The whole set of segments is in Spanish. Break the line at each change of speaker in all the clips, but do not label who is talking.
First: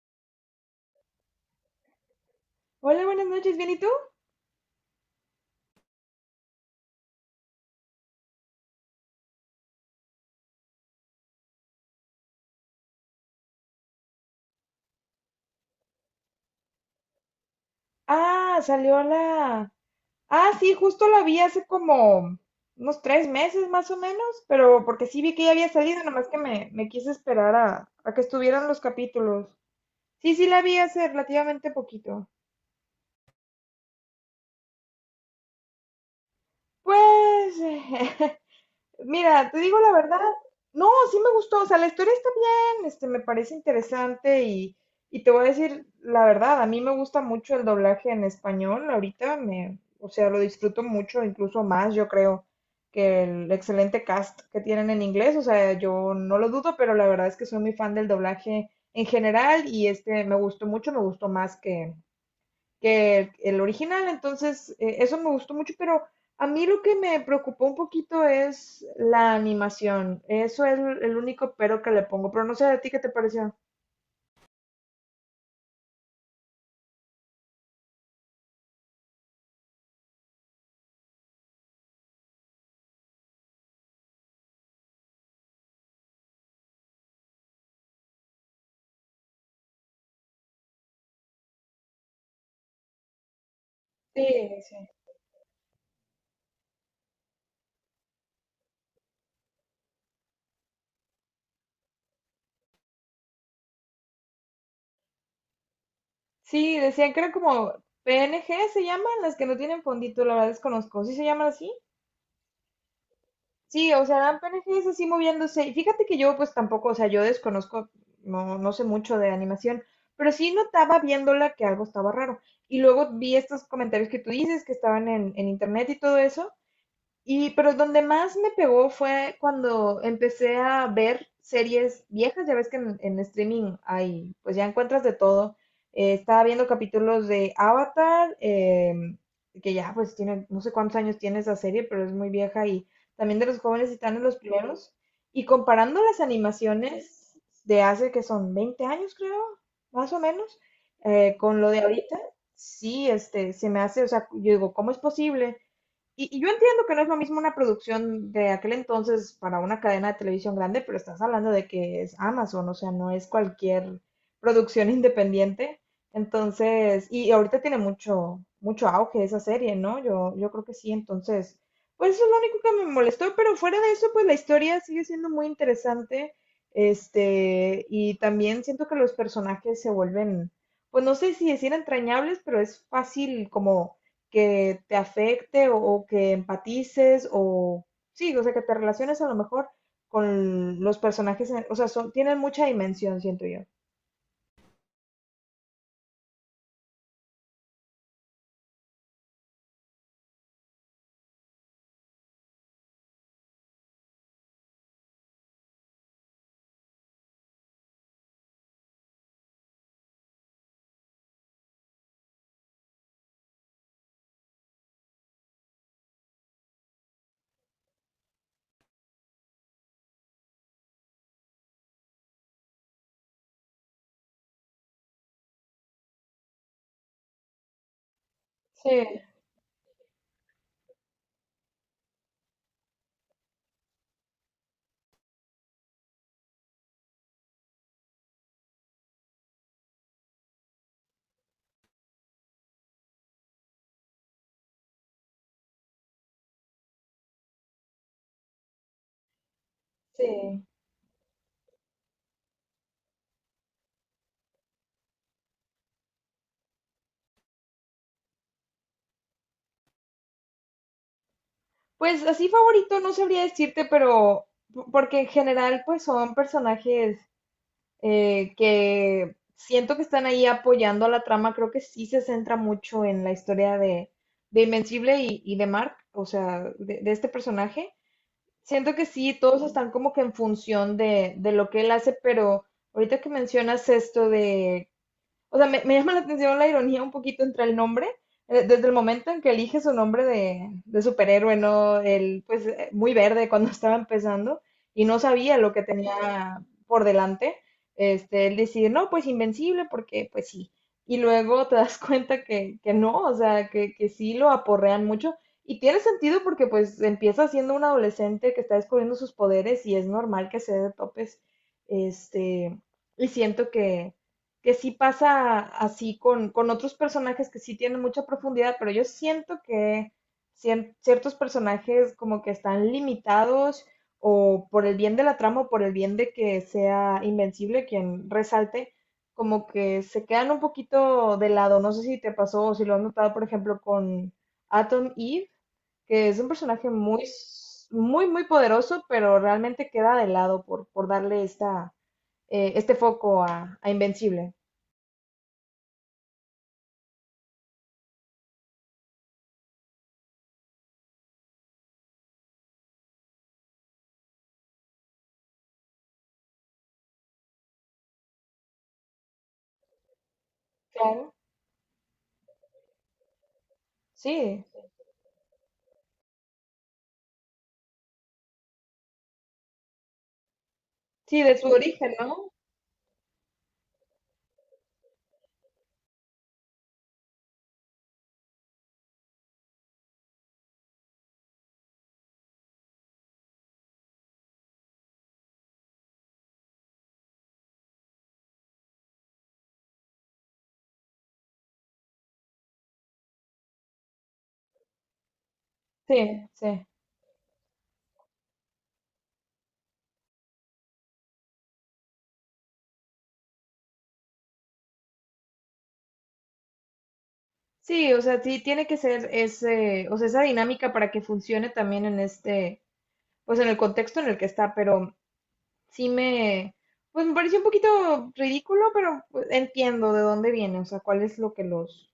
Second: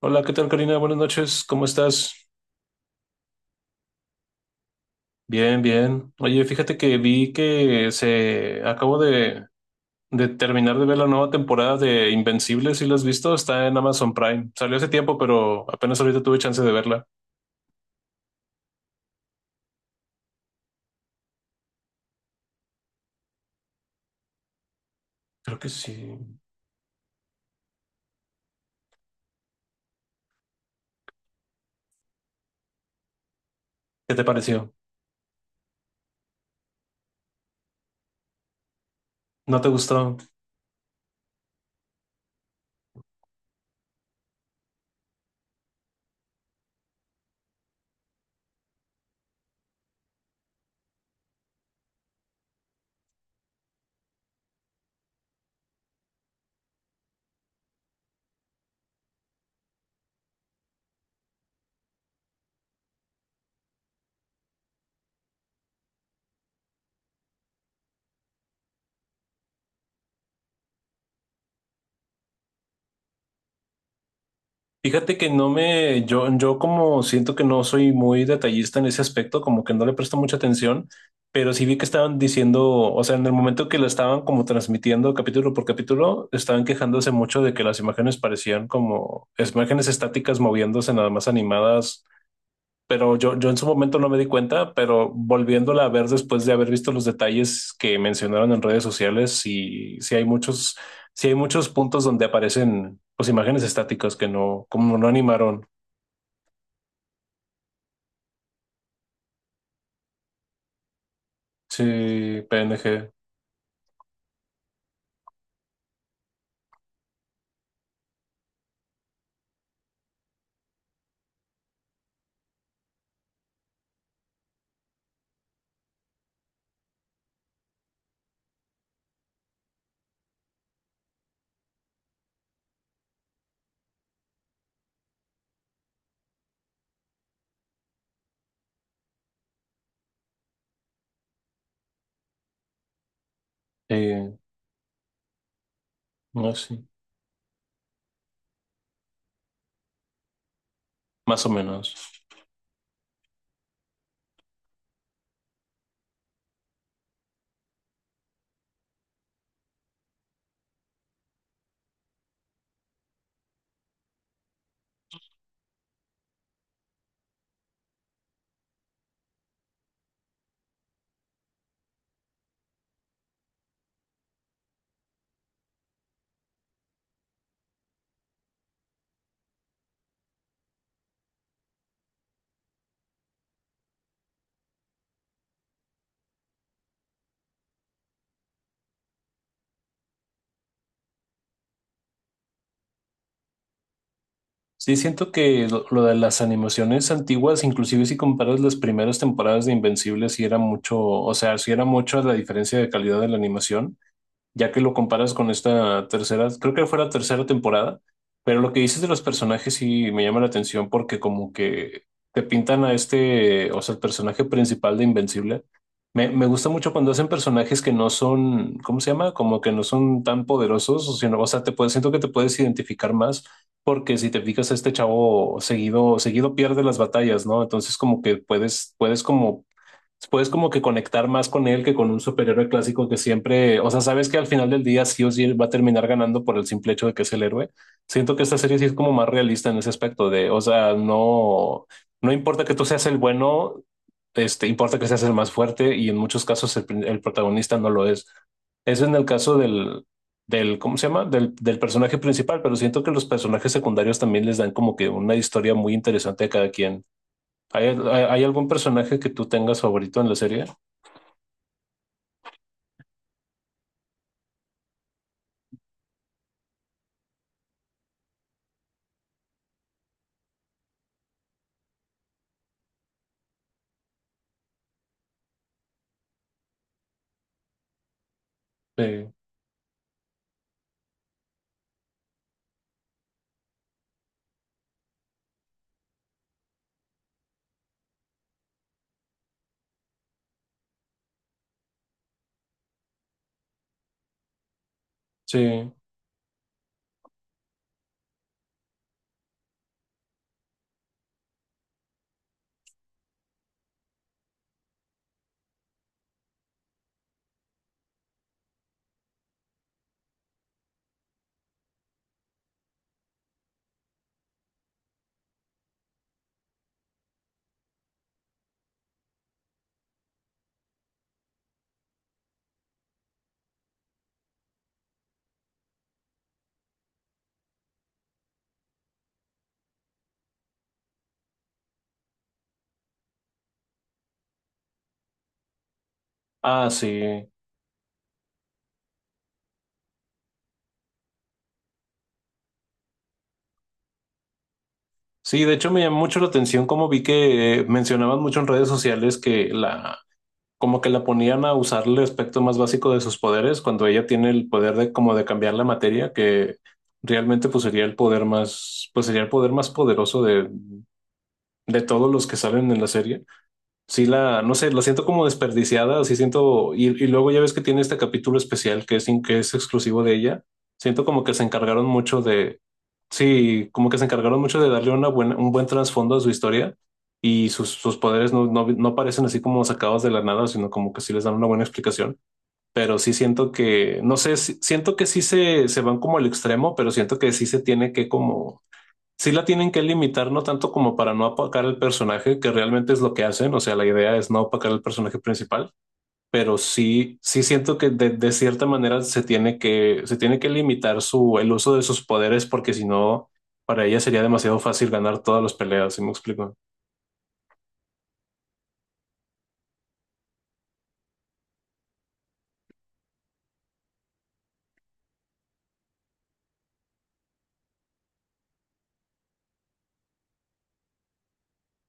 Hola, ¿qué tal, Karina? Buenas noches, ¿cómo estás?
Hola, buenas noches, ¿bien y tú?
Bien, bien. Oye, fíjate que vi que se acabo de terminar de ver la nueva temporada de Invencible, si la has visto, está en Amazon Prime. Salió hace tiempo, pero apenas ahorita tuve chance de verla.
Ah, salió la... Ah, sí, justo la vi hace como unos tres meses más o menos, pero porque sí vi que ya
Creo que
había
sí.
salido, nomás que me quise esperar a que estuvieran los capítulos. Sí, sí, la vi hace relativamente poquito.
¿Qué te pareció?
Pues mira, te
¿No te
digo la verdad,
gustó?
no, sí me gustó, o sea, la historia está bien, me parece interesante y te voy a decir la verdad, a mí me gusta mucho el doblaje en español, ahorita me, o sea, lo disfruto mucho, incluso más, yo creo, que el excelente cast que tienen en inglés, o sea, yo no lo dudo, pero la verdad es que soy muy fan del doblaje en general y este me gustó mucho, me gustó más que el original, entonces eso me gustó mucho, pero a mí lo que me preocupó un poquito es la animación, eso es el único pero que le pongo, pero no sé a ti qué te pareció.
Fíjate que no me, yo como siento que no soy muy detallista en ese aspecto, como que no le presto mucha atención, pero sí vi que estaban diciendo, o sea, en el momento que lo estaban como transmitiendo capítulo por capítulo, estaban quejándose mucho de que las imágenes parecían como imágenes estáticas moviéndose nada más animadas, pero yo en su momento no me
Sí,
di
sí.
cuenta, pero volviéndola a ver después de haber visto los detalles que mencionaron en redes sociales, y sí hay muchos puntos donde aparecen pues imágenes estáticas que no, como no animaron.
Sí, decían que eran como PNG se llaman, las que no tienen fondito, la verdad desconozco, ¿sí se llaman así?
Sí, PNG,
Sí, o sea, dan personajes así moviéndose. Y fíjate que yo, pues tampoco, o sea, yo desconozco, no sé mucho de animación, pero sí notaba viéndola que algo estaba raro. Y luego vi estos comentarios que tú dices que estaban en internet y todo eso, y, pero donde más me pegó fue cuando empecé a ver series viejas. Ya ves que en streaming hay, pues ya encuentras de todo. Estaba viendo capítulos de Avatar, que ya pues tiene, no sé cuántos años tiene esa serie, pero es muy vieja. Y también de los jóvenes titanes, los
eh,
primeros. Y comparando las
no sí
animaciones de hace que son 20 años, creo, más o menos,
más o
con lo de ahorita,
menos.
sí, se me hace, o sea, yo digo, ¿cómo es posible? Y yo entiendo que no es lo mismo una producción de aquel entonces para una cadena de televisión grande, pero estás hablando de que es Amazon, o sea, no es cualquier producción independiente. Entonces, y ahorita tiene mucho, mucho auge esa serie, ¿no? Yo creo que sí, entonces, pues eso es lo único que me molestó, pero fuera de eso, pues la historia sigue siendo muy interesante, y también siento que los personajes se vuelven, pues no sé si decir entrañables, pero es fácil como que te afecte o que empatices o sí, o sea, que te relaciones a lo mejor con los personajes, o sea, son, tienen mucha dimensión, siento yo.
Sí, siento que lo de las animaciones antiguas, inclusive si comparas las primeras temporadas de Invencible, sí era mucho, o sea, sí era mucho la diferencia de calidad de la animación ya que lo comparas con esta tercera, creo que fue la tercera temporada, pero lo que dices de los personajes sí me llama la atención porque como que te pintan a este, o sea, el personaje principal de Invencible. Me gusta mucho cuando hacen personajes que no son, ¿cómo se llama? Como que no son tan poderosos, o sino, o sea, te puedes, siento que te puedes identificar más porque si te fijas, a este chavo seguido, seguido pierde las batallas, ¿no? Entonces como que
Sí,
puedes, puedes como que conectar más con él que con un superhéroe clásico que siempre, o sea, sabes que al final del día sí o sí va a terminar ganando por el simple hecho de que es el héroe. Siento que esta serie sí es como más realista en ese aspecto de, o sea, no, no importa que tú seas el bueno, este, importa que seas el más fuerte y en muchos casos el, el protagonista no lo es. Eso en el caso del,
sí.
del, ¿cómo se llama? Del, del personaje principal, pero siento que los personajes secundarios también les dan como que una historia muy interesante a cada quien. ¿Hay, hay, hay algún personaje que tú tengas favorito en la serie?
Pues así favorito no sabría decirte, pero porque en general pues son personajes que siento que están ahí apoyando a la trama, creo que sí se centra mucho en la historia de Invencible y de Mark, o sea, de este personaje. Siento que sí,
Sí,
todos están como que en función de lo que él hace, pero ahorita que mencionas esto de o sea, me llama la atención la ironía un poquito entre el nombre, desde el momento en que elige su nombre de superhéroe, ¿no? El, pues, muy verde cuando estaba empezando y no sabía lo que
sí.
tenía por delante. Él decide no, pues invencible, porque pues sí. Y luego te das cuenta que no, o sea, que sí lo aporrean mucho. Y tiene sentido porque pues empieza siendo un adolescente que está descubriendo sus poderes y es normal que se dé de topes. Este, y siento que sí pasa así con otros personajes que sí tienen mucha profundidad, pero yo siento que ciertos personajes como que están limitados o por el bien de la trama o por el bien de que sea Invencible quien resalte, como que se quedan un poquito de lado. No sé si te pasó o si lo has notado, por ejemplo, con Atom Eve, que es un personaje
Ah, sí.
muy, muy poderoso, pero realmente queda de lado por darle esta, este foco a Invencible.
Sí, de hecho me llamó mucho la atención como vi que mencionaban mucho en redes sociales que la, como que la ponían a usar el aspecto más básico de sus poderes cuando ella tiene el poder de como de cambiar la materia, que realmente pues sería el poder más, pues sería el poder más poderoso
Claro,
de todos los que salen en la serie. Sí,
sí,
la, no sé, la siento como desperdiciada, sí siento, y luego ya ves que tiene este capítulo especial que es, que es exclusivo de ella, siento
sí,
como
de
que se
su
encargaron
origen,
mucho
¿no?
de, sí, como que se encargaron mucho de darle una buena, un buen trasfondo a su historia y sus, sus poderes no, no, no parecen así como sacados de la nada, sino como que sí les dan una buena explicación, pero sí siento que, no sé, siento que sí se van como al extremo, pero siento que sí se tiene que como sí la tienen que limitar, no tanto como para no apacar el personaje, que realmente es lo que hacen, o sea, la idea es no apacar el personaje principal,
Sí,
pero
sí.
sí, sí siento que de cierta manera se tiene que limitar su, el uso de sus poderes, porque si no, para ella sería demasiado fácil ganar todas las peleas, ¿sí me explico?
Sí, o sea, sí tiene que ser ese, o sea, esa dinámica para que funcione también en este, pues en el contexto en el que está, pero sí me, pues me pareció un poquito ridículo, pero pues, entiendo de dónde viene, o sea, cuál es lo que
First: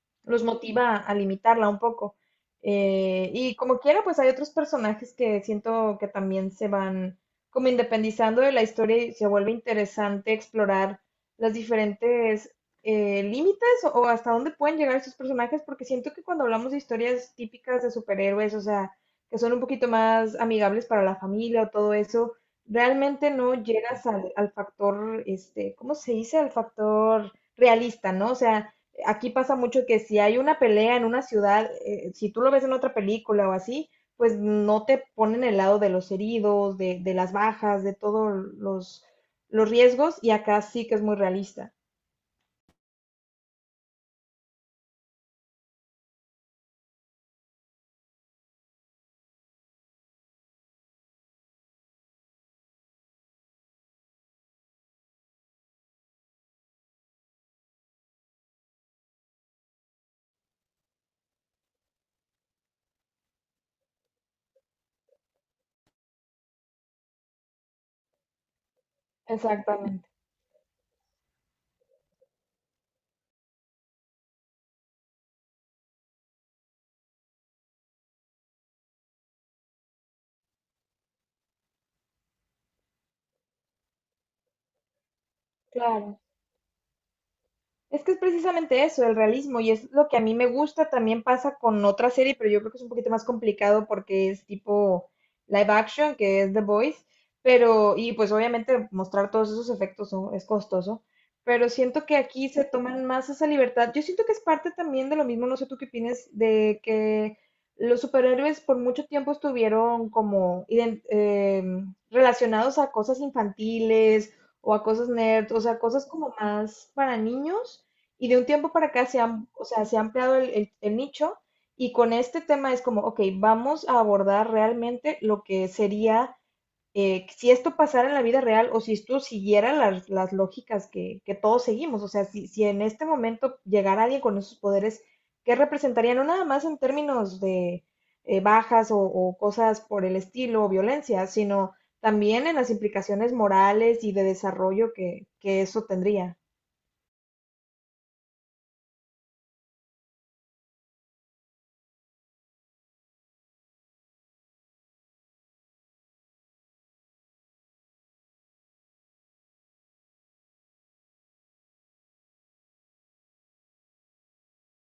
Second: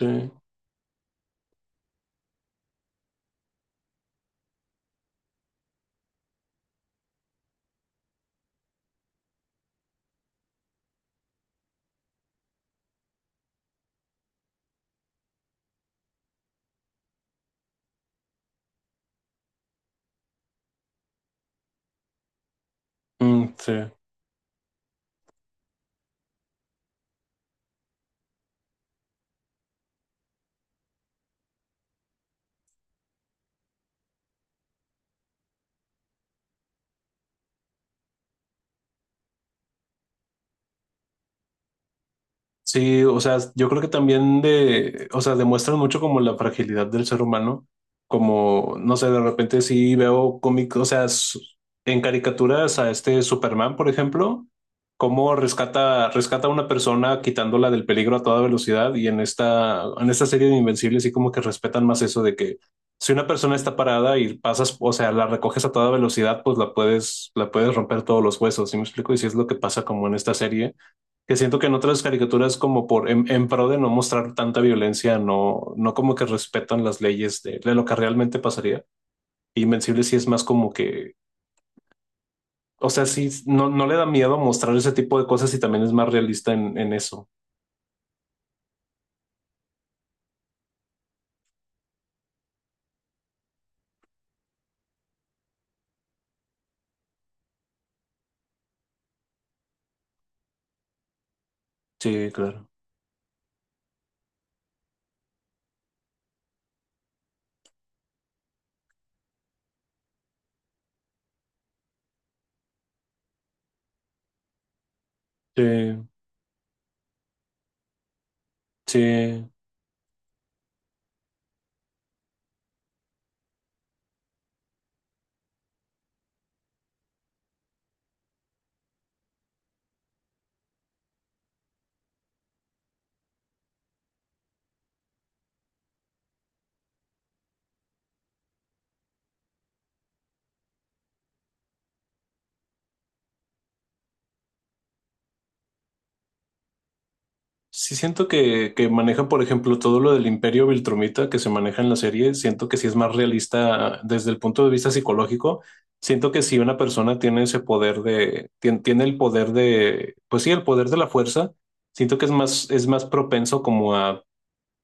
Sí.
los motiva a limitarla un poco. Y como quiera, pues hay otros personajes que siento que también se van como independizando de la historia y se vuelve interesante explorar las diferentes límites o hasta dónde pueden llegar estos personajes, porque siento que cuando hablamos de historias típicas de superhéroes, o sea, que son un poquito más amigables para la familia o todo eso, realmente
Mm,
no
sí.
llegas al, al factor, ¿cómo se dice? Al factor realista, ¿no? O sea, aquí pasa mucho que si hay una pelea en una ciudad, si tú lo ves en otra película o así, pues no te ponen el lado de los heridos, de las bajas, de todos los riesgos, y acá sí que es muy realista.
Sí, o sea, yo creo que también de, o sea, demuestran mucho como la fragilidad del ser humano, como, no sé, de repente sí veo cómics, o sea, en caricaturas a este Superman, por ejemplo, cómo rescata, rescata a una persona quitándola del peligro a toda velocidad y en esta serie de Invencibles sí como que respetan más eso de que si una persona está parada y pasas, o sea, la recoges a toda velocidad, pues la puedes romper todos los huesos, ¿sí me explico? Y si es lo que pasa como
Exactamente,
en esta serie que siento que en otras caricaturas como por en pro de no mostrar tanta violencia, no, no como que respetan las leyes de lo que realmente pasaría. Invencible sí es más como que, o sea, sí, no, no le da miedo mostrar ese tipo de cosas y también es más
claro.
realista en eso.
Es que es precisamente eso, el realismo, y es lo que a mí me gusta, también pasa con otra serie, pero yo creo que es un poquito más complicado porque es tipo live action, que es The Boys pero, y pues obviamente mostrar todos esos efectos, ¿no? Es costoso, pero siento que
Sí,
aquí se
claro.
toman más esa libertad. Yo siento que es parte también de lo mismo, no sé tú qué opinas, de que los superhéroes por mucho tiempo estuvieron como relacionados a cosas infantiles o a cosas nerd, o
Sí,
sea, cosas como más para niños. Y de un tiempo para acá se han,
sí.
o sea, se ha ampliado el nicho y con este tema es como, ok, vamos a abordar realmente lo que sería si esto pasara en la vida real o si esto siguiera las lógicas que todos seguimos. O sea, si, si en este momento llegara alguien con esos poderes, ¿qué representaría? No nada más en términos de bajas o cosas por el estilo o violencia, sino también en las implicaciones morales y de desarrollo que eso tendría.
Sí siento que maneja, por ejemplo, todo lo del imperio Viltrumita que se maneja en la serie, siento que sí es más realista desde el punto de vista psicológico. Siento que si una persona tiene ese poder de, tiene, el poder de, pues sí, el poder de la fuerza, siento que es más propenso como a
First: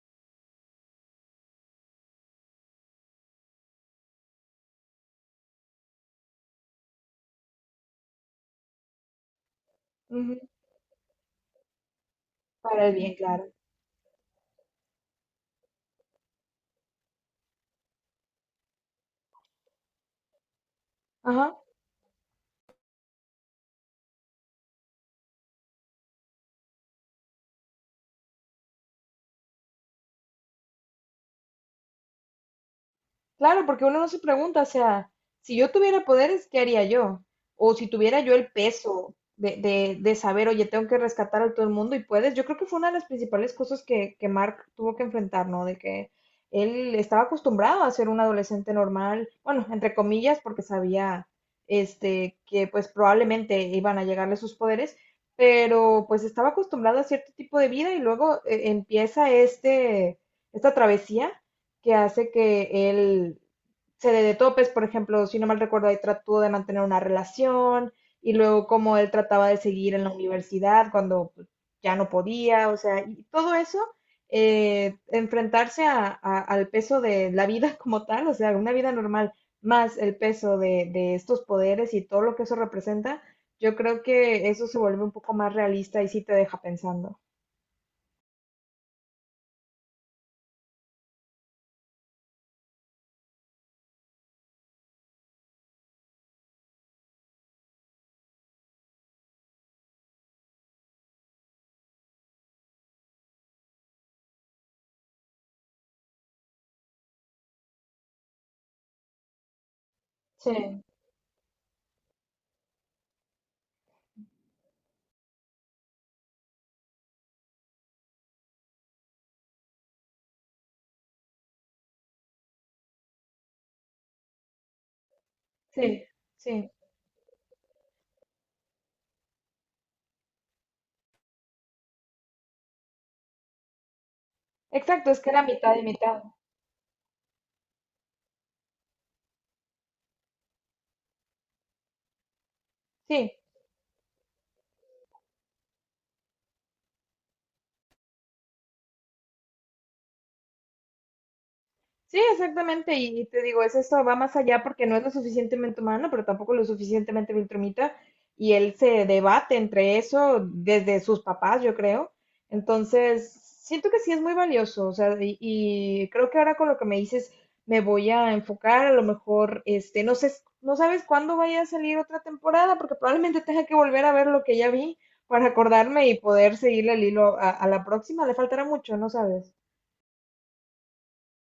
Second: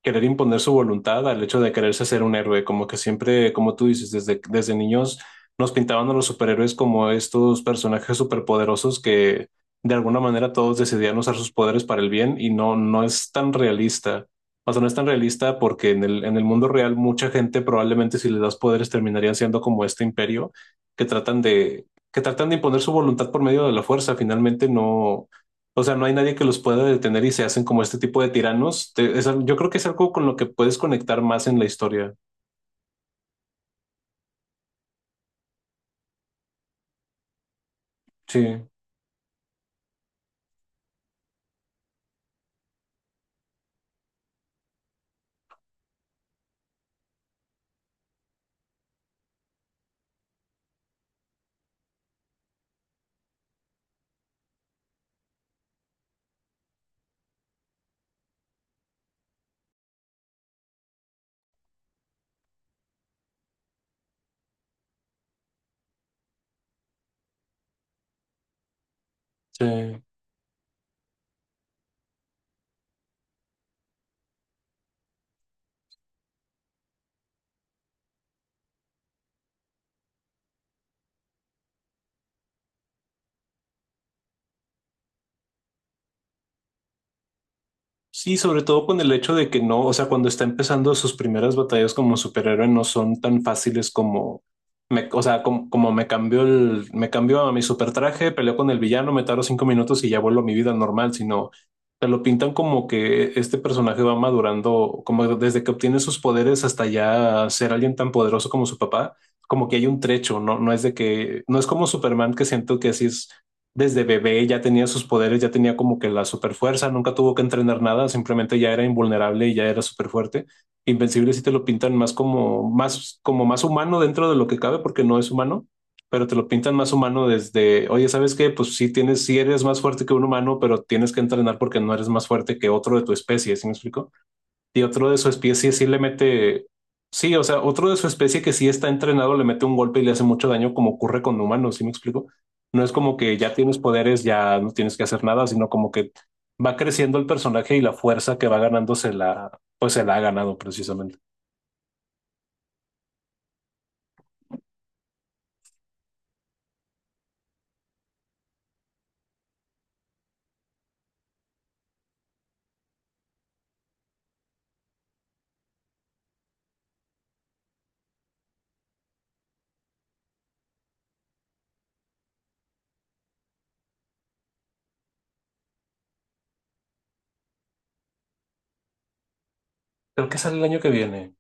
querer imponer su voluntad al hecho de quererse ser un héroe, como que siempre, como tú dices, desde, desde niños nos pintaban a los superhéroes como estos personajes superpoderosos que de alguna
Ujú.
manera todos decidían usar sus poderes para el bien y no,
Para el
no
bien,
es
claro.
tan realista. O sea, no es tan realista porque en el mundo real mucha gente probablemente si les das poderes terminarían siendo como este imperio que tratan
Ajá,
de, que tratan de imponer su voluntad por medio de la fuerza. Finalmente no, o sea, no hay nadie que los pueda detener y se hacen como este tipo de tiranos. Yo creo que es algo con lo que puedes conectar más en la historia.
claro, porque uno no se pregunta, o sea, si yo tuviera poderes, ¿qué haría yo? O si tuviera yo
Sí,
el peso de saber, oye, tengo que rescatar a todo el mundo y puedes. Yo creo que fue una de las principales cosas que Mark tuvo que enfrentar, ¿no? De que él estaba acostumbrado a ser un adolescente normal, bueno, entre comillas, porque sabía, que pues probablemente iban a llegarle sus poderes, pero pues estaba acostumbrado a cierto tipo de vida y luego empieza esta travesía que hace que él se dé de topes, por ejemplo, si no mal recuerdo, ahí trató de mantener una relación y luego cómo él trataba de seguir
sí.
en la universidad cuando pues, ya no podía, o sea, y todo eso, enfrentarse al peso de la vida como tal, o sea, una vida normal, más el peso de estos poderes y todo lo que eso representa, yo creo que eso se vuelve un poco más realista y sí te deja pensando.
Sí, sobre todo con el hecho de que no, o sea, cuando está empezando sus primeras batallas como superhéroe no son tan fáciles como, me, o sea, como, como me cambió el, me cambió a mi super traje, peleo con el villano, me tardo 5 minutos y ya vuelvo a mi vida normal, sino te lo pintan como que este personaje va madurando, como desde que obtiene sus poderes hasta ya ser alguien tan poderoso como su papá, como que hay un trecho, no, no
Sí,
es de que, no es como Superman que siento que así es desde bebé ya tenía sus poderes, ya tenía como que la super fuerza, nunca tuvo que entrenar nada, simplemente ya era invulnerable y ya era súper fuerte. Invencible sí te lo pintan más como, más, como más humano dentro de lo que cabe, porque no es humano,
sí,
pero te lo
sí.
pintan más humano desde, oye, ¿sabes qué? Pues sí tienes, sí eres más fuerte que un humano, pero tienes que entrenar porque no eres más fuerte que otro de tu especie, ¿sí me explico? Y otro
Exacto,
de
es
su
que era
especie
mitad y
sí le
mitad.
mete, sí, o sea, otro de su especie que sí está entrenado le mete un golpe y le hace mucho daño, como ocurre con humanos, ¿sí me explico? No es como
Sí.
que ya tienes poderes, ya no tienes que hacer nada, sino como que va creciendo el personaje y la fuerza que va ganando se la, pues se la ha ganado precisamente.
Sí, exactamente, y te digo, es esto, va más allá porque no es lo suficientemente humano, pero tampoco lo suficientemente viltrumita, y él se debate entre eso desde sus papás, yo creo. Entonces, siento que sí es muy valioso, o sea, y creo que ahora con lo que me dices, me voy a enfocar, a lo mejor, no sé, no sabes cuándo vaya a salir otra temporada, porque probablemente tenga que volver a ver lo que ya vi para acordarme y poder seguirle el hilo a la próxima, le faltará mucho, no sabes.
Creo que sale el año que viene.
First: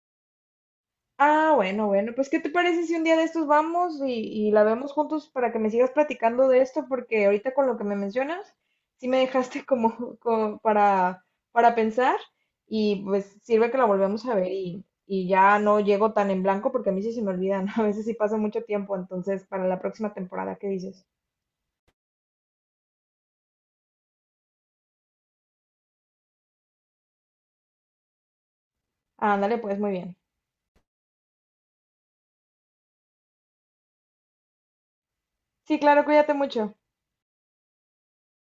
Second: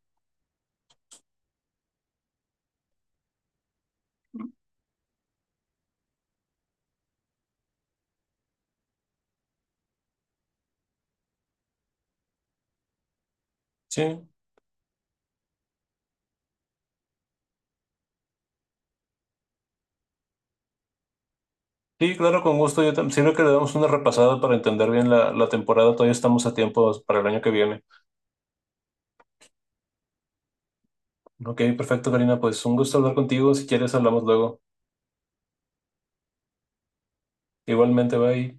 Ah, bueno, bueno, pues ¿qué te parece si un día de estos vamos y la vemos juntos para que me sigas platicando de esto? Porque ahorita con lo que me mencionas, sí me dejaste como, como para pensar y pues sirve que la volvemos
Sí,
a ver y ya no llego tan en blanco porque a mí sí se me olvidan, a veces sí pasa mucho tiempo, entonces para la próxima temporada, ¿qué dices?
sí, claro, con gusto. Yo también sirve que le damos una repasada para entender bien la, la temporada. Todavía estamos a tiempo para el año que viene.
Ándale, pues muy bien.
Ok, perfecto, Karina. Pues un gusto hablar contigo. Si quieres, hablamos luego.
Sí, claro, cuídate mucho.
Igualmente, bye.